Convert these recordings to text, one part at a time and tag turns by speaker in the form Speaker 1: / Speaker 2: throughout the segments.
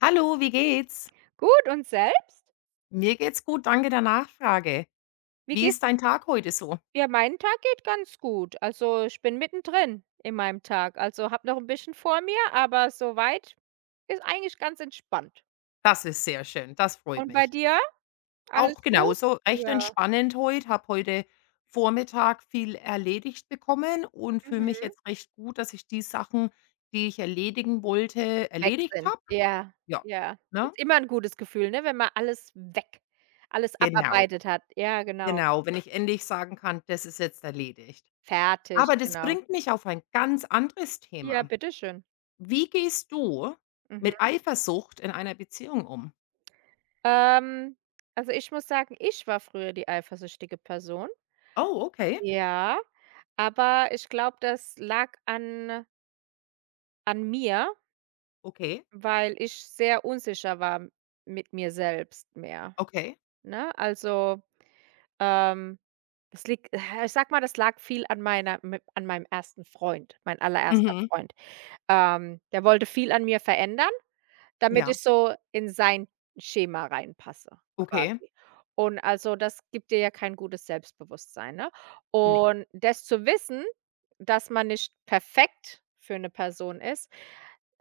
Speaker 1: Hallo, wie geht's?
Speaker 2: Gut und selbst?
Speaker 1: Mir geht's gut, danke der Nachfrage.
Speaker 2: Wie
Speaker 1: Wie
Speaker 2: gehst
Speaker 1: ist dein Tag heute so?
Speaker 2: Ja, mein Tag geht ganz gut. Also, ich bin mittendrin in meinem Tag. Also, habe noch ein bisschen vor mir, aber soweit ist eigentlich ganz entspannt.
Speaker 1: Das ist sehr schön, das freut
Speaker 2: Und bei
Speaker 1: mich.
Speaker 2: dir? Alles
Speaker 1: Auch
Speaker 2: gut?
Speaker 1: genauso recht
Speaker 2: Ja,
Speaker 1: entspannend heute, habe heute Vormittag viel erledigt bekommen und fühle mich
Speaker 2: mhm.
Speaker 1: jetzt recht gut, dass ich die Sachen, die ich erledigen wollte,
Speaker 2: Weg
Speaker 1: erledigt
Speaker 2: sind.
Speaker 1: habe.
Speaker 2: Ja,
Speaker 1: Ja,
Speaker 2: ja.
Speaker 1: ne?
Speaker 2: Ist immer ein gutes Gefühl, ne, wenn man alles weg alles
Speaker 1: Genau,
Speaker 2: abarbeitet hat. Ja, genau.
Speaker 1: genau, wenn ich endlich sagen kann, das ist jetzt erledigt.
Speaker 2: Fertig,
Speaker 1: Aber das
Speaker 2: genau.
Speaker 1: bringt mich auf ein ganz anderes
Speaker 2: Ja,
Speaker 1: Thema.
Speaker 2: bitte schön.
Speaker 1: Wie gehst du mit
Speaker 2: Mhm.
Speaker 1: Eifersucht in einer Beziehung um?
Speaker 2: Ähm, also, ich muss sagen, ich war früher die eifersüchtige Person.
Speaker 1: Oh, okay,
Speaker 2: Ja. Aber ich glaube, das lag an mir,
Speaker 1: okay,
Speaker 2: weil ich sehr unsicher war m mit mir selbst mehr,
Speaker 1: okay.
Speaker 2: ne? Also, ähm, das liegt ich sag mal, das lag viel an meiner m an meinem ersten Freund, mein allererster
Speaker 1: Mhm.
Speaker 2: Freund. Der wollte viel an mir verändern. Damit
Speaker 1: Ja,
Speaker 2: ich so in sein Schema reinpasse
Speaker 1: okay,
Speaker 2: quasi. Und also, das gibt dir ja kein gutes Selbstbewusstsein, ne?
Speaker 1: ne.
Speaker 2: Und das zu wissen, dass man nicht perfekt für 'ne Person ist,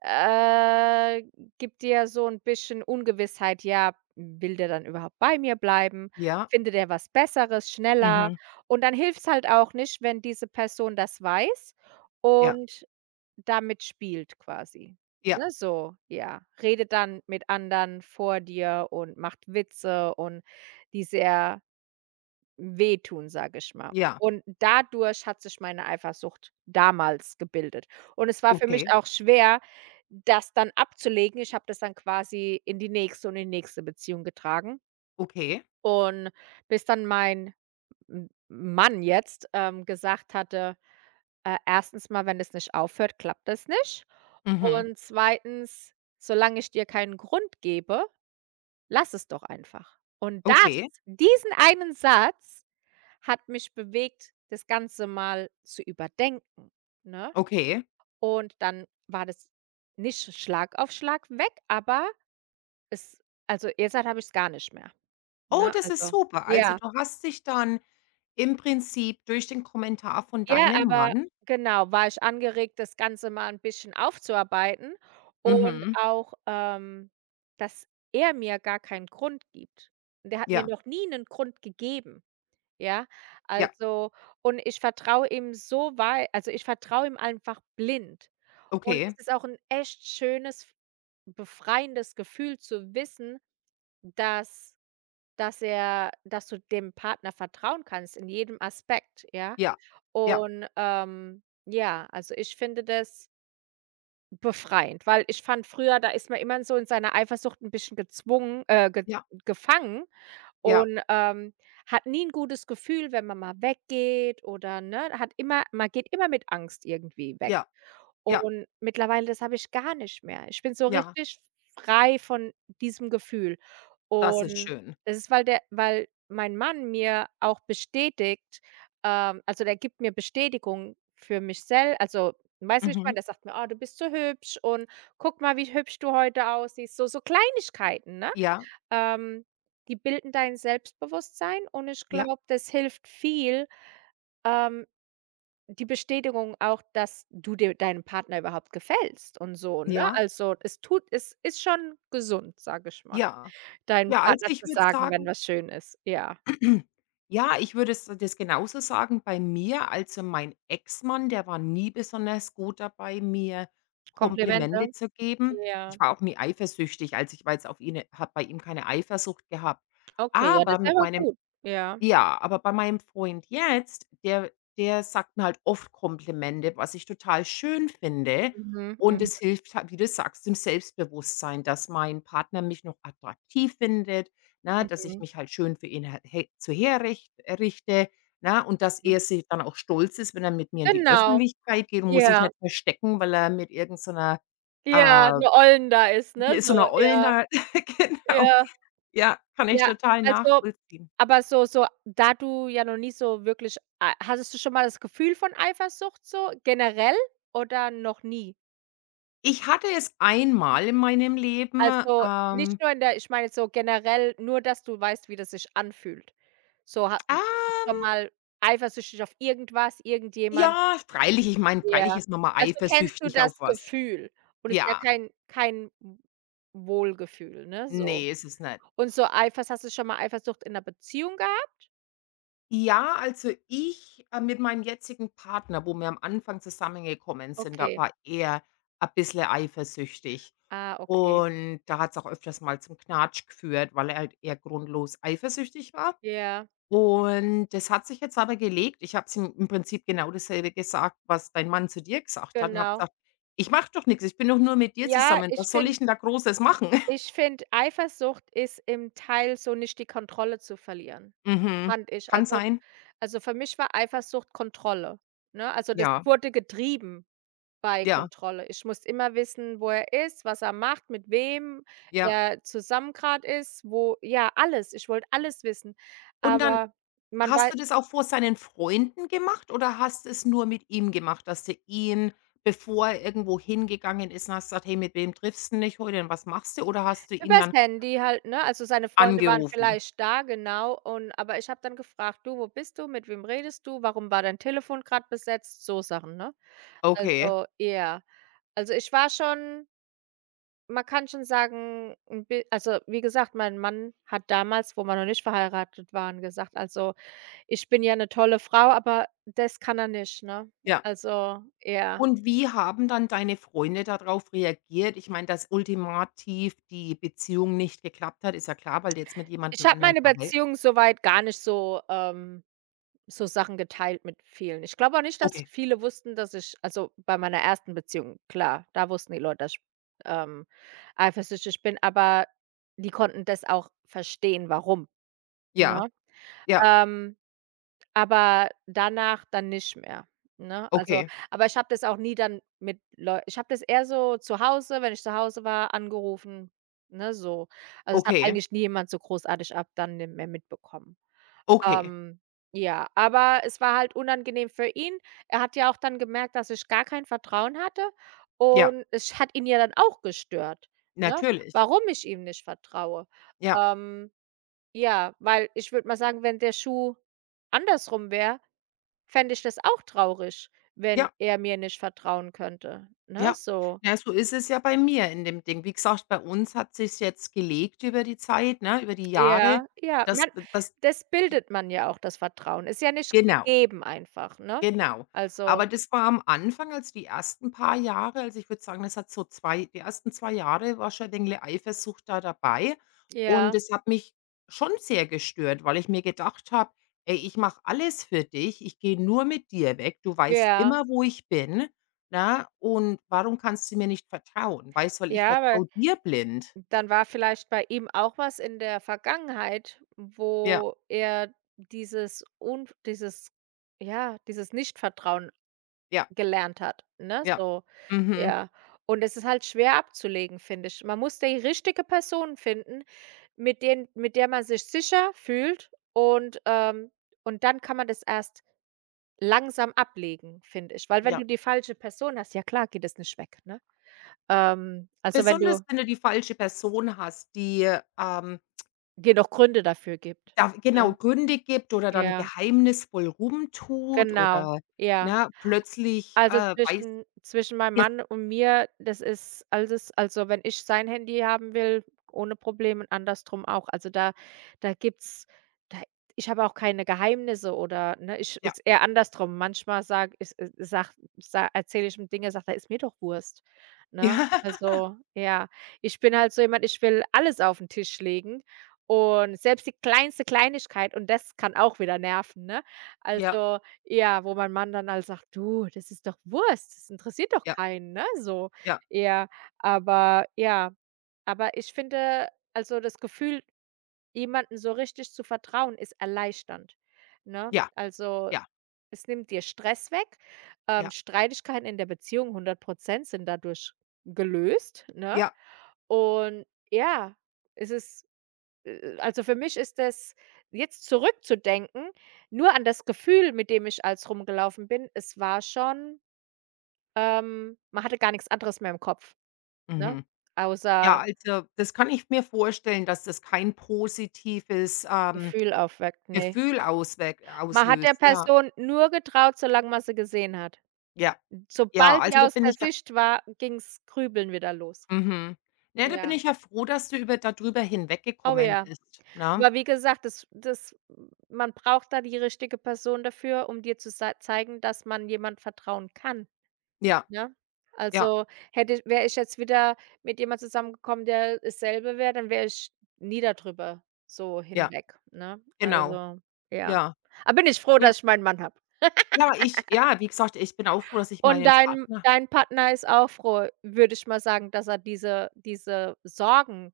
Speaker 2: äh, gibt dir so 'n bisschen Ungewissheit. Ja, will der dann überhaupt bei mir bleiben?
Speaker 1: Ja,
Speaker 2: Findet er was Besseres schneller?
Speaker 1: Mhm.
Speaker 2: Und dann hilft's halt auch nicht, wenn diese Person das weiß
Speaker 1: Ja,
Speaker 2: und damit spielt quasi,
Speaker 1: ja,
Speaker 2: ne, so, ja. Redet dann mit anderen vor dir und macht Witze und die sehr wehtun, sage ich mal.
Speaker 1: ja,
Speaker 2: Und dadurch hat sich meine Eifersucht damals gebildet. Und es war für mich
Speaker 1: okay,
Speaker 2: auch schwer, das dann abzulegen. Ich habe das dann quasi in die nächste und in die nächste Beziehung getragen.
Speaker 1: okay,
Speaker 2: Und bis dann mein M Mann jetzt, gesagt hatte 1. mal, wenn es nicht aufhört, klappt das nicht.
Speaker 1: Mhm.
Speaker 2: Und zweitens, solange ich dir keinen Grund gebe, lass es doch einfach. Und das
Speaker 1: Okay,
Speaker 2: diesen einen Satz hat mich bewegt, das Ganze mal zu überdenken, ne?
Speaker 1: okay.
Speaker 2: Und dann war das nicht Schlag auf Schlag weg, aber es also, jetzt halt habe ich es gar nicht mehr,
Speaker 1: Oh,
Speaker 2: ne?
Speaker 1: das ist
Speaker 2: Also,
Speaker 1: super. Also,
Speaker 2: ja.
Speaker 1: du hast dich dann im Prinzip durch den Kommentar von
Speaker 2: Ja,
Speaker 1: deinem
Speaker 2: aber
Speaker 1: Mann.
Speaker 2: genau, war ich angeregt, das Ganze mal ein bisschen aufzuarbeiten und
Speaker 1: Mhm.
Speaker 2: auch, dass er mir gar keinen Grund gibt. Der hat mir
Speaker 1: Ja,
Speaker 2: noch nie 'nen Grund gegeben, ja?
Speaker 1: ja,
Speaker 2: Also und ich vertraue ihm einfach blind. Und es
Speaker 1: okay.
Speaker 2: ist auch 'n echt schönes, befreiendes Gefühl zu wissen, dass dass er dass du dem Partner vertrauen kannst in jedem Aspekt, ja?
Speaker 1: Ja, ja,
Speaker 2: Und, ja, also ich finde das befreiend, weil ich fand früher, da ist man immer so in seiner Eifersucht ein bisschen gezwungen ge
Speaker 1: ja,
Speaker 2: gefangen
Speaker 1: ja,
Speaker 2: und, hat nie ein gutes Gefühl, wenn man mal weggeht oder, ne, hat immer man geht immer mit Angst irgendwie weg.
Speaker 1: ja, ja,
Speaker 2: Und mittlerweile, das habe ich gar nicht mehr. Ich bin so
Speaker 1: ja,
Speaker 2: richtig frei von diesem Gefühl.
Speaker 1: das ist
Speaker 2: Und
Speaker 1: schön.
Speaker 2: das ist, weil mein Mann mir auch bestätigt also, der gibt mir Bestätigung für mich sel also, weißt du, wie ich meine?
Speaker 1: Mhm.
Speaker 2: Der sagt mir: „Oh, du bist so hübsch und guck mal, wie hübsch du heute aussiehst." So Kleinigkeiten, ne?
Speaker 1: Ja,
Speaker 2: Ähm, Die bilden dein Selbstbewusstsein und ich
Speaker 1: ja,
Speaker 2: glaube, das hilft viel, ähm die Bestätigung auch, dass du dir deinem Partner überhaupt gefällst und so, ne?
Speaker 1: ja,
Speaker 2: Also, es ist schon gesund, sage ich mal,
Speaker 1: ja.
Speaker 2: deinem
Speaker 1: Ja, also,
Speaker 2: Partner
Speaker 1: ich
Speaker 2: zu
Speaker 1: würde
Speaker 2: sagen, wenn
Speaker 1: sagen
Speaker 2: was schön ist. Ja.
Speaker 1: Ja, ich würde es das genauso sagen bei mir. Also, mein Ex-Mann, der war nie besonders gut dabei, mir
Speaker 2: Komplimente?
Speaker 1: Komplimente zu geben.
Speaker 2: Ja.
Speaker 1: Ich war auch nie eifersüchtig, also, ich war jetzt auf ihn habe bei ihm keine Eifersucht gehabt.
Speaker 2: Okay, ja,
Speaker 1: Aber
Speaker 2: das ist
Speaker 1: mit
Speaker 2: aber
Speaker 1: meinem
Speaker 2: gut. Ja.
Speaker 1: ja, aber bei meinem Freund jetzt, der sagt mir halt oft Komplimente, was ich total schön finde.
Speaker 2: Mhm,
Speaker 1: Und
Speaker 2: mhm,
Speaker 1: es hilft halt, wie du sagst, dem Selbstbewusstsein, dass mein Partner mich noch attraktiv findet, na, dass ich
Speaker 2: mhm,
Speaker 1: mich halt schön für ihn her he so herricht richte, ne, und dass
Speaker 2: mhm.
Speaker 1: er sich dann auch stolz ist, wenn er mit mir in die
Speaker 2: Genau.
Speaker 1: Öffentlichkeit geht und muss sich
Speaker 2: Ja,
Speaker 1: nicht verstecken, weil er mit irgendeiner
Speaker 2: ja,
Speaker 1: äh
Speaker 2: 'ne Ollen da ist, ne?
Speaker 1: so
Speaker 2: So,
Speaker 1: 'ner Ollen
Speaker 2: ja,
Speaker 1: da genau.
Speaker 2: ja.
Speaker 1: Ja, kann ich
Speaker 2: Ja,
Speaker 1: total
Speaker 2: also,
Speaker 1: nachvollziehen.
Speaker 2: aber da du ja noch nie so wirklich ei hattest du schon mal das Gefühl von Eifersucht so generell oder noch nie?
Speaker 1: Ich hatte es einmal in meinem Leben,
Speaker 2: Also,
Speaker 1: ähm,
Speaker 2: nicht nur in der ich meine jetzt so generell nur, dass du weißt, wie das sich anfühlt. So ha schon
Speaker 1: ähm,
Speaker 2: mal eifersüchtig auf irgendwas, irgendjemand?
Speaker 1: ja, freilich, ich meine, freilich
Speaker 2: Ja.
Speaker 1: ist man mal
Speaker 2: Also, kennst du
Speaker 1: eifersüchtig
Speaker 2: das
Speaker 1: auf was.
Speaker 2: Gefühl und es ist ja
Speaker 1: Ja,
Speaker 2: kein Wohlgefühl, ne, so.
Speaker 1: ne, ist es nicht.
Speaker 2: Und so Eifers hast du schon mal Eifersucht in 'ner Beziehung gehabt?
Speaker 1: Ja, also mit meinem jetzigen Partner, wo wir am Anfang zusammengekommen sind, da
Speaker 2: Okay.
Speaker 1: war er ein bisschen eifersüchtig.
Speaker 2: Ah, okay.
Speaker 1: Und da hat es auch öfters mal zum Knatsch geführt, weil er halt eher grundlos eifersüchtig war.
Speaker 2: Ja,
Speaker 1: Und das hat sich jetzt aber gelegt. Ich habe ihm im Prinzip genau dasselbe gesagt, was dein Mann zu dir gesagt hat und habe
Speaker 2: genau.
Speaker 1: gesagt: „Ich mache doch nix, ich bin doch nur mit dir
Speaker 2: Ja,
Speaker 1: zusammen.
Speaker 2: ich
Speaker 1: Was soll
Speaker 2: finde
Speaker 1: ich 'n da Großes machen?"
Speaker 2: ich finde, Eifersucht ist im Teil so nicht die Kontrolle zu verlieren,
Speaker 1: Mhm.
Speaker 2: fand ich.
Speaker 1: Kann
Speaker 2: Also
Speaker 1: sein.
Speaker 2: also, für mich war Eifersucht Kontrolle, ne? Also, das
Speaker 1: Ja,
Speaker 2: wurde getrieben bei
Speaker 1: ja,
Speaker 2: Kontrolle. Ich muss immer wissen, wo er ist, was er macht, mit wem
Speaker 1: ja.
Speaker 2: er zusammen gerade ist, wo ja, alles. Ich wollte alles wissen,
Speaker 1: Und dann
Speaker 2: aber man
Speaker 1: hast
Speaker 2: war
Speaker 1: du das auch vor seinen Freunden gemacht oder hast es nur mit ihm gemacht, dass du ihn, bevor er irgendwo hingegangen ist und hast gesagt: „Hey, mit wem triffst 'n dich heute und was machst du?" Oder hast du ihn
Speaker 2: übers
Speaker 1: dann
Speaker 2: Handy halt, ne? Also, seine Freunde waren
Speaker 1: angerufen?
Speaker 2: vielleicht da, genau. Aber ich habe dann gefragt: „Du, wo bist du? Mit wem redest du? Warum war dein Telefon gerade besetzt?" So Sachen, ne?
Speaker 1: Okay,
Speaker 2: Also, ja. Also, ich war schon man kann schon sagen, wie gesagt, mein Mann hat damals, wo wir noch nicht verheiratet waren, gesagt: „Also, ich bin ja eine tolle Frau, aber das kann er nicht", ne?
Speaker 1: ja.
Speaker 2: Also, ja.
Speaker 1: Und wie haben dann deine Freunde darauf reagiert? Ich meine, dass ultimativ die Beziehung nicht geklappt hat, ist ja klar, weil du jetzt mit
Speaker 2: Ich
Speaker 1: jemandem
Speaker 2: habe
Speaker 1: anderen
Speaker 2: meine
Speaker 1: verhei
Speaker 2: Beziehung soweit gar nicht so Sachen geteilt mit vielen. Ich glaube auch nicht, dass
Speaker 1: Okay,
Speaker 2: viele wussten, bei meiner ersten Beziehung, klar, da wussten die Leute, dass ich, ähm, eifersüchtig bin, aber die konnten das auch verstehen, warum, ne?
Speaker 1: ja, ja,
Speaker 2: Ähm, aber danach dann nicht mehr, ne? Also,
Speaker 1: okay,
Speaker 2: aber ich habe das auch nie dann mit Leuten. Ich habe das eher so zu Hause, wenn ich zu Hause war, angerufen, ne, so. Also, es hat
Speaker 1: okay,
Speaker 2: eigentlich nie jemand so großartig ab dann, ne, mehr mitbekommen.
Speaker 1: okay,
Speaker 2: Ähm, ja, aber es war halt unangenehm für ihn. Er hat ja auch dann gemerkt, dass ich gar kein Vertrauen hatte
Speaker 1: ja,
Speaker 2: und es hat ihn ja dann auch gestört, ne,
Speaker 1: natürlich.
Speaker 2: warum ich ihm nicht vertraue.
Speaker 1: Ja,
Speaker 2: Ähm, ja, weil ich würde mal sagen, wenn der Schuh andersrum wäre, fände ich das auch traurig, wenn
Speaker 1: ja,
Speaker 2: er mir nicht vertrauen könnte, ne,
Speaker 1: ja.
Speaker 2: so.
Speaker 1: Na, so ist es ja bei mir in dem Ding. Wie gesagt, bei uns hat sich jetzt gelegt über die Zeit, ne, über die Jahre,
Speaker 2: Ja, ja,
Speaker 1: dass
Speaker 2: man
Speaker 1: dass
Speaker 2: das bildet man ja auch, das Vertrauen. Ist ja nicht
Speaker 1: genau.
Speaker 2: gegeben einfach, ne?
Speaker 1: Genau. Aber
Speaker 2: Also,
Speaker 1: das war am Anfang, also die ersten paar Jahre also, ich würde sagen, das hat so 2, die ersten 2 Jahre war schon 'n dingle Eifersucht da dabei und
Speaker 2: ja,
Speaker 1: es hat mich schon sehr gestört, weil ich mir gedacht habe: „Ey, ich mache alles für dich. Ich gehe nur mit dir weg. Du weißt
Speaker 2: ja.
Speaker 1: immer, wo ich bin, ne? Und warum kannst du mir nicht vertrauen?" Weißt, weil ich
Speaker 2: Ja, weil
Speaker 1: vertraue dir blind.
Speaker 2: dann war vielleicht bei ihm auch was in der Vergangenheit,
Speaker 1: Ja,
Speaker 2: wo er dieses un dieses ja, dieses Nichtvertrauen
Speaker 1: ja,
Speaker 2: gelernt hat, ne,
Speaker 1: ja.
Speaker 2: so.
Speaker 1: Mhm,
Speaker 2: Ja, und es ist halt schwer abzulegen, finde ich. Man muss die richtige Person finden, mit der man sich sicher fühlt und dann kann man das erst langsam ablegen, finde ich. Weil wenn
Speaker 1: ja.
Speaker 2: du die falsche Person hast, ja klar geht es nicht weg, ne? Also, wenn
Speaker 1: Besonders,
Speaker 2: du
Speaker 1: wenn du die falsche Person hast, die, ähm
Speaker 2: genug Gründe dafür gibt,
Speaker 1: Da genau,
Speaker 2: ne?
Speaker 1: Gründe gibt oder dann
Speaker 2: Ja,
Speaker 1: geheimnisvoll rumtut
Speaker 2: genau.
Speaker 1: oder,
Speaker 2: Ja.
Speaker 1: ne, plötzlich,
Speaker 2: Also,
Speaker 1: weiß
Speaker 2: zwischen meinem
Speaker 1: ihr
Speaker 2: Mann und mir, das ist alles also, wenn ich sein Handy haben will, ohne Probleme und andersrum auch. Also, da da gibt's da ich habe auch keine Geheimnisse oder, ne, ich
Speaker 1: ja.
Speaker 2: ist eher andersrum. Manchmal sag ich sage erzähle ich ihm Dinge, sagt er: „Ist mir doch Wurst", ne? Also, ja, ich bin halt so jemand, ich will alles auf den Tisch legen und selbst die kleinste Kleinigkeit und das kann auch wieder nerven, ne?
Speaker 1: Ja,
Speaker 2: Also, ja, wo mein Mann dann halt sagt: „Du, das ist doch Wurst, das interessiert doch
Speaker 1: ja,
Speaker 2: keinen", ne, so
Speaker 1: ja,
Speaker 2: eher. Aber ja, ich finde, also, das Gefühl, jemandem so richtig zu vertrauen, ist erleichternd, ne?
Speaker 1: ja,
Speaker 2: Also,
Speaker 1: ja,
Speaker 2: es nimmt dir Stress weg,
Speaker 1: ja,
Speaker 2: Streitigkeiten in der Beziehung 100% sind dadurch gelöst, ne?
Speaker 1: ja.
Speaker 2: Und ja, es ist also, für mich ist das jetzt zurückzudenken, nur an das Gefühl, mit dem ich als rumgelaufen bin, es war schon man hatte gar nichts anderes mehr im Kopf, ne?
Speaker 1: Mhm. Ja,
Speaker 2: Außer
Speaker 1: also, das kann ich mir vorstellen, dass das kein positives,
Speaker 2: Gefühl aufweckt, ne.
Speaker 1: Gefühl ausweg
Speaker 2: Man hat der
Speaker 1: auslöst. Ja,
Speaker 2: Person nur getraut, solange man sie gesehen hat.
Speaker 1: ja, ja,
Speaker 2: Sobald die
Speaker 1: also, da
Speaker 2: aus
Speaker 1: bin
Speaker 2: der
Speaker 1: ich ja
Speaker 2: Sicht war, ging's Grübeln wieder los.
Speaker 1: mhm. Ne, da bin
Speaker 2: Ja.
Speaker 1: ich ja froh, dass du über da drüber
Speaker 2: Oh
Speaker 1: hinweggekommen
Speaker 2: ja.
Speaker 1: bist, ne?
Speaker 2: Aber wie gesagt, das das man braucht da die richtige Person dafür, um dir zu sa zeigen, dass man jemand vertrauen kann.
Speaker 1: Ja,
Speaker 2: Ne?
Speaker 1: ja,
Speaker 2: Also, hätte wäre ich jetzt wieder mit jemand zusammengekommen, der dasselbe wäre, dann wäre ich nie darüber so
Speaker 1: ja,
Speaker 2: hinweg, ne?
Speaker 1: genau.
Speaker 2: Also, ja.
Speaker 1: Ja,
Speaker 2: Aber bin ich froh,
Speaker 1: ja.
Speaker 2: dass ich meinen Mann habe.
Speaker 1: Ja, ich ja, wie gesagt, ich bin auch froh, dass ich
Speaker 2: Und
Speaker 1: meinen
Speaker 2: dein
Speaker 1: Partner
Speaker 2: dein Partner ist auch froh, würde ich mal sagen, dass er diese Sorgen,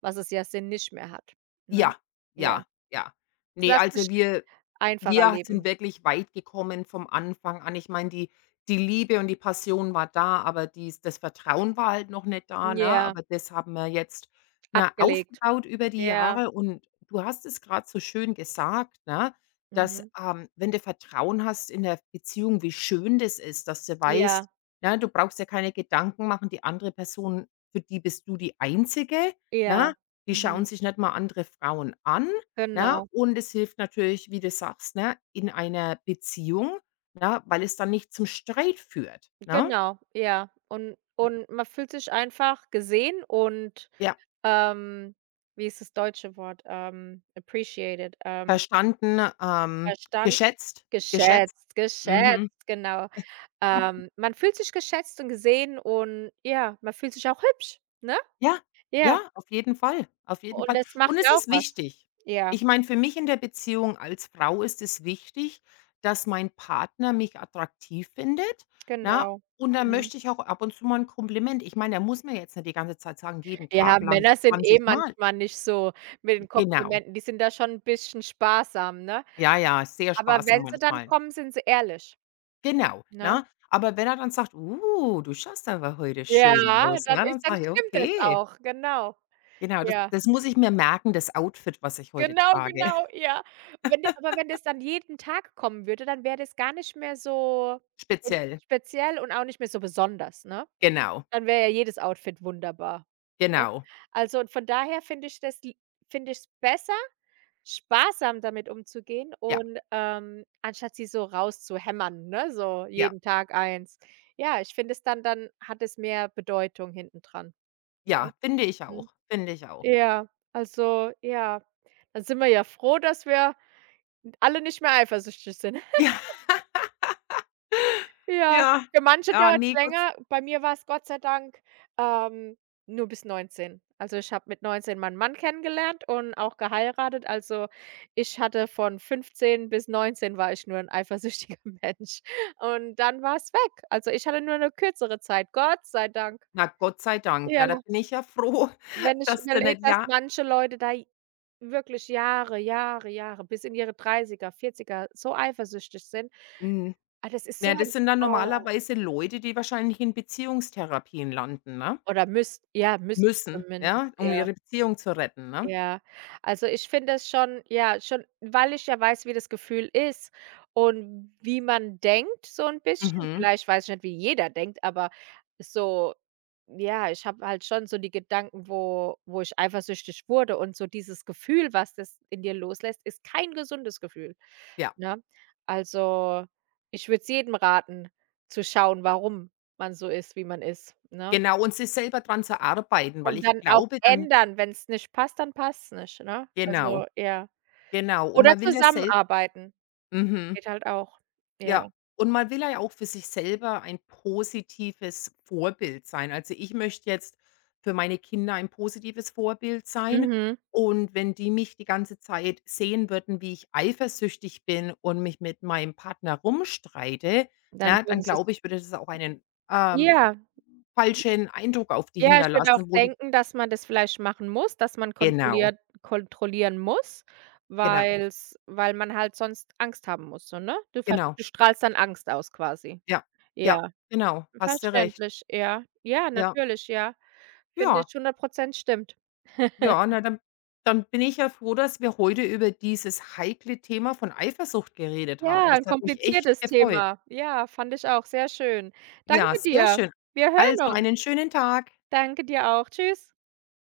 Speaker 2: was es ja sind, nicht mehr hat, ne?
Speaker 1: ja,
Speaker 2: Ja.
Speaker 1: ja, ja. Ne,
Speaker 2: Lass
Speaker 1: also
Speaker 2: mich
Speaker 1: wir
Speaker 2: einfacher
Speaker 1: Wir sind
Speaker 2: leben.
Speaker 1: wirklich weit gekommen vom Anfang an. Ich meine, die Liebe und die Passion war da, aber dies das Vertrauen war halt noch nicht da, ne?
Speaker 2: Ja,
Speaker 1: Aber das haben wir jetzt, na,
Speaker 2: abgelegt.
Speaker 1: aufgebaut über die
Speaker 2: Ja,
Speaker 1: Jahre und du hast es grad so schön gesagt, ne, dass,
Speaker 2: mhm.
Speaker 1: wenn du Vertrauen hast in der Beziehung, wie schön das ist, dass du weißt,
Speaker 2: Ja,
Speaker 1: ne, du brauchst dir keine Gedanken machen, die andere Person, für die bist du die Einzige,
Speaker 2: ja,
Speaker 1: ne? Die
Speaker 2: mhm.
Speaker 1: schauen sich nicht mal andere Frauen an. Ne?
Speaker 2: Genau.
Speaker 1: Und es hilft natürlich, wie du sagst, ne, in einer Beziehung, ne, weil es dann nicht zum Streit führt, ne?
Speaker 2: Genau, ja. Und man fühlt sich einfach gesehen und,
Speaker 1: Ja,
Speaker 2: ähm, wie ist das deutsche Wort? Appreciated,
Speaker 1: verstanden,
Speaker 2: verstanden,
Speaker 1: geschätzt, geschätzt.
Speaker 2: geschätzt,
Speaker 1: Mhm.
Speaker 2: geschätzt, genau. Man fühlt sich geschätzt und gesehen und ja, man fühlt sich auch hübsch, ne?
Speaker 1: Ja,
Speaker 2: Ja,
Speaker 1: ja, auf jeden Fall, auf jeden
Speaker 2: und
Speaker 1: Fall.
Speaker 2: das
Speaker 1: Und
Speaker 2: macht
Speaker 1: es
Speaker 2: ja auch
Speaker 1: ist
Speaker 2: was.
Speaker 1: wichtig.
Speaker 2: Ja,
Speaker 1: Ich meine, für mich in der Beziehung als Frau ist es wichtig, dass mein Partner mich attraktiv findet, ne?
Speaker 2: genau.
Speaker 1: Und dann
Speaker 2: Mhm.
Speaker 1: möchte ich auch ab und zu mal ein Kompliment. Ich meine, da muss man jetzt nicht die ganze Zeit sagen, jeden
Speaker 2: Ja,
Speaker 1: Tag lang
Speaker 2: Männer sind eh
Speaker 1: 20 Mal.
Speaker 2: manchmal nicht so mit den
Speaker 1: Genau.
Speaker 2: Komplimenten, die sind da schon ein bisschen sparsam, ne?
Speaker 1: Ja, ja, ist sehr
Speaker 2: Aber
Speaker 1: sparsam
Speaker 2: wenn sie dann
Speaker 1: manchmal.
Speaker 2: kommen, sind sie ehrlich.
Speaker 1: Genau,
Speaker 2: Ne?
Speaker 1: ne? Aber wenn er dann sagt: du schaust aber heute
Speaker 2: Ja,
Speaker 1: schön aus", ne? Dann
Speaker 2: dann
Speaker 1: sage ich:
Speaker 2: stimmt das
Speaker 1: „Okay."
Speaker 2: auch, genau.
Speaker 1: Genau, das
Speaker 2: Ja,
Speaker 1: das muss ich mir merken, das Outfit, was ich heute
Speaker 2: genau,
Speaker 1: trage.
Speaker 2: genau, ja. Wenn d aber wenn das dann jeden Tag kommen würde, dann wäre das gar nicht mehr so in
Speaker 1: Speziell.
Speaker 2: speziell und auch nicht mehr so besonders, ne?
Speaker 1: Genau,
Speaker 2: Dann wäre ja jedes Outfit wunderbar, ne?
Speaker 1: genau.
Speaker 2: Also, und von daher finde ich's besser, sparsam damit umzugehen
Speaker 1: Ja,
Speaker 2: und, anstatt sie so rauszuhämmern, ne, so
Speaker 1: ja,
Speaker 2: jeden Tag eins. Ja, ich finde es dann hat es mehr Bedeutung hintendran, ne?
Speaker 1: ja, finde ich
Speaker 2: Mhm.
Speaker 1: auch, finde ich auch.
Speaker 2: Ja, also, ja. Dann sind wir ja froh, dass wir alle nicht mehr eifersüchtig sind.
Speaker 1: Ja.
Speaker 2: Ja,
Speaker 1: Ja,
Speaker 2: für manche
Speaker 1: ja,
Speaker 2: dauert es
Speaker 1: ne, Gott s
Speaker 2: länger. Bei mir war es Gott sei Dank, ähm, nur bis 19. Also, ich habe mit 19 meinen Mann kennengelernt und auch geheiratet. Also, ich hatte von 15 bis 19 war ich nur ein eifersüchtiger Mensch und dann war es weg. Also, ich hatte nur eine kürzere Zeit, Gott sei Dank.
Speaker 1: na, Gott sei Dank, ne? Da
Speaker 2: Ja,
Speaker 1: bin ich ja froh,
Speaker 2: wenn ich
Speaker 1: dass da
Speaker 2: überlege,
Speaker 1: nicht
Speaker 2: dass
Speaker 1: ja,
Speaker 2: manche Leute da wirklich Jahre, Jahre, Jahre, bis in ihre Dreißiger Vierziger so eifersüchtig sind.
Speaker 1: hm,
Speaker 2: Ah, das ist so
Speaker 1: na,
Speaker 2: ein,
Speaker 1: das sind dann
Speaker 2: oh,
Speaker 1: normalerweise Leute, die wahrscheinlich in Beziehungstherapien landen, ne?
Speaker 2: oder müsst ja, müssten
Speaker 1: Müssen, ja,
Speaker 2: zumindest,
Speaker 1: um
Speaker 2: ja.
Speaker 1: ihre Beziehung zu retten, ne?
Speaker 2: Ja, also, ich finde es schon, ja, schon weil ich ja weiß, wie das Gefühl ist und wie man denkt so ein bisschen.
Speaker 1: Mhm,
Speaker 2: Vielleicht weiß ich nicht, wie jeder denkt, aber so, ja, ich habe halt schon so die Gedanken, wo ich eifersüchtig wurde und so dieses Gefühl, was das in dir loslässt, ist kein gesundes Gefühl,
Speaker 1: ja,
Speaker 2: ne? Also, ich würde es jedem raten, zu schauen, warum man so ist, wie man ist, ne?
Speaker 1: genau. Und sich selber dran zu arbeiten, weil
Speaker 2: Und
Speaker 1: ich
Speaker 2: dann auch
Speaker 1: glaube dann
Speaker 2: ändern, wenn's nicht passt, dann passt's nicht, ne?
Speaker 1: genau,
Speaker 2: Also, ja.
Speaker 1: genau. Und
Speaker 2: Oder
Speaker 1: man will ja selbst
Speaker 2: zusammenarbeiten,
Speaker 1: mhm.
Speaker 2: geht halt auch. Ja.
Speaker 1: Ja, und man will ja auch für sich selber ein positives Vorbild sein. Also, ich möchte jetzt für meine Kinder ein positives Vorbild sein.
Speaker 2: Mhm.
Speaker 1: Und wenn die mich die ganze Zeit sehen würden, wie ich eifersüchtig bin und mich mit meinem Partner rumstreite,
Speaker 2: Dann
Speaker 1: ne, dann
Speaker 2: würden sie's
Speaker 1: glaube ich, würde das auch einen, ähm,
Speaker 2: ja, j
Speaker 1: falschen Eindruck auf die
Speaker 2: ja, ich würde auch
Speaker 1: hinterlassen, wo die
Speaker 2: denken, dass man das vielleicht machen muss, dass man
Speaker 1: genau,
Speaker 2: kontrolliert kontrollieren muss,
Speaker 1: genau,
Speaker 2: weil man halt sonst Angst haben muss so, ne?
Speaker 1: genau.
Speaker 2: Du strahlst dann Angst aus quasi.
Speaker 1: Ja, ja,
Speaker 2: Ja,
Speaker 1: genau, hast du recht.
Speaker 2: verständlich, ja. Ja,
Speaker 1: Ja,
Speaker 2: natürlich, ja. Finde
Speaker 1: ja.
Speaker 2: ich 100% stimmt.
Speaker 1: Ja, na dann bin ich ja froh, dass wir heute über dieses heikle Thema von Eifersucht geredet haben.
Speaker 2: Ja, ein
Speaker 1: Das hat mich echt
Speaker 2: kompliziertes
Speaker 1: gefreut.
Speaker 2: Thema. Ja, fand ich auch sehr schön.
Speaker 1: Ja,
Speaker 2: Danke
Speaker 1: sehr
Speaker 2: dir.
Speaker 1: schön.
Speaker 2: Wir
Speaker 1: Also,
Speaker 2: hören uns.
Speaker 1: einen schönen Tag.
Speaker 2: Danke dir auch. Tschüss.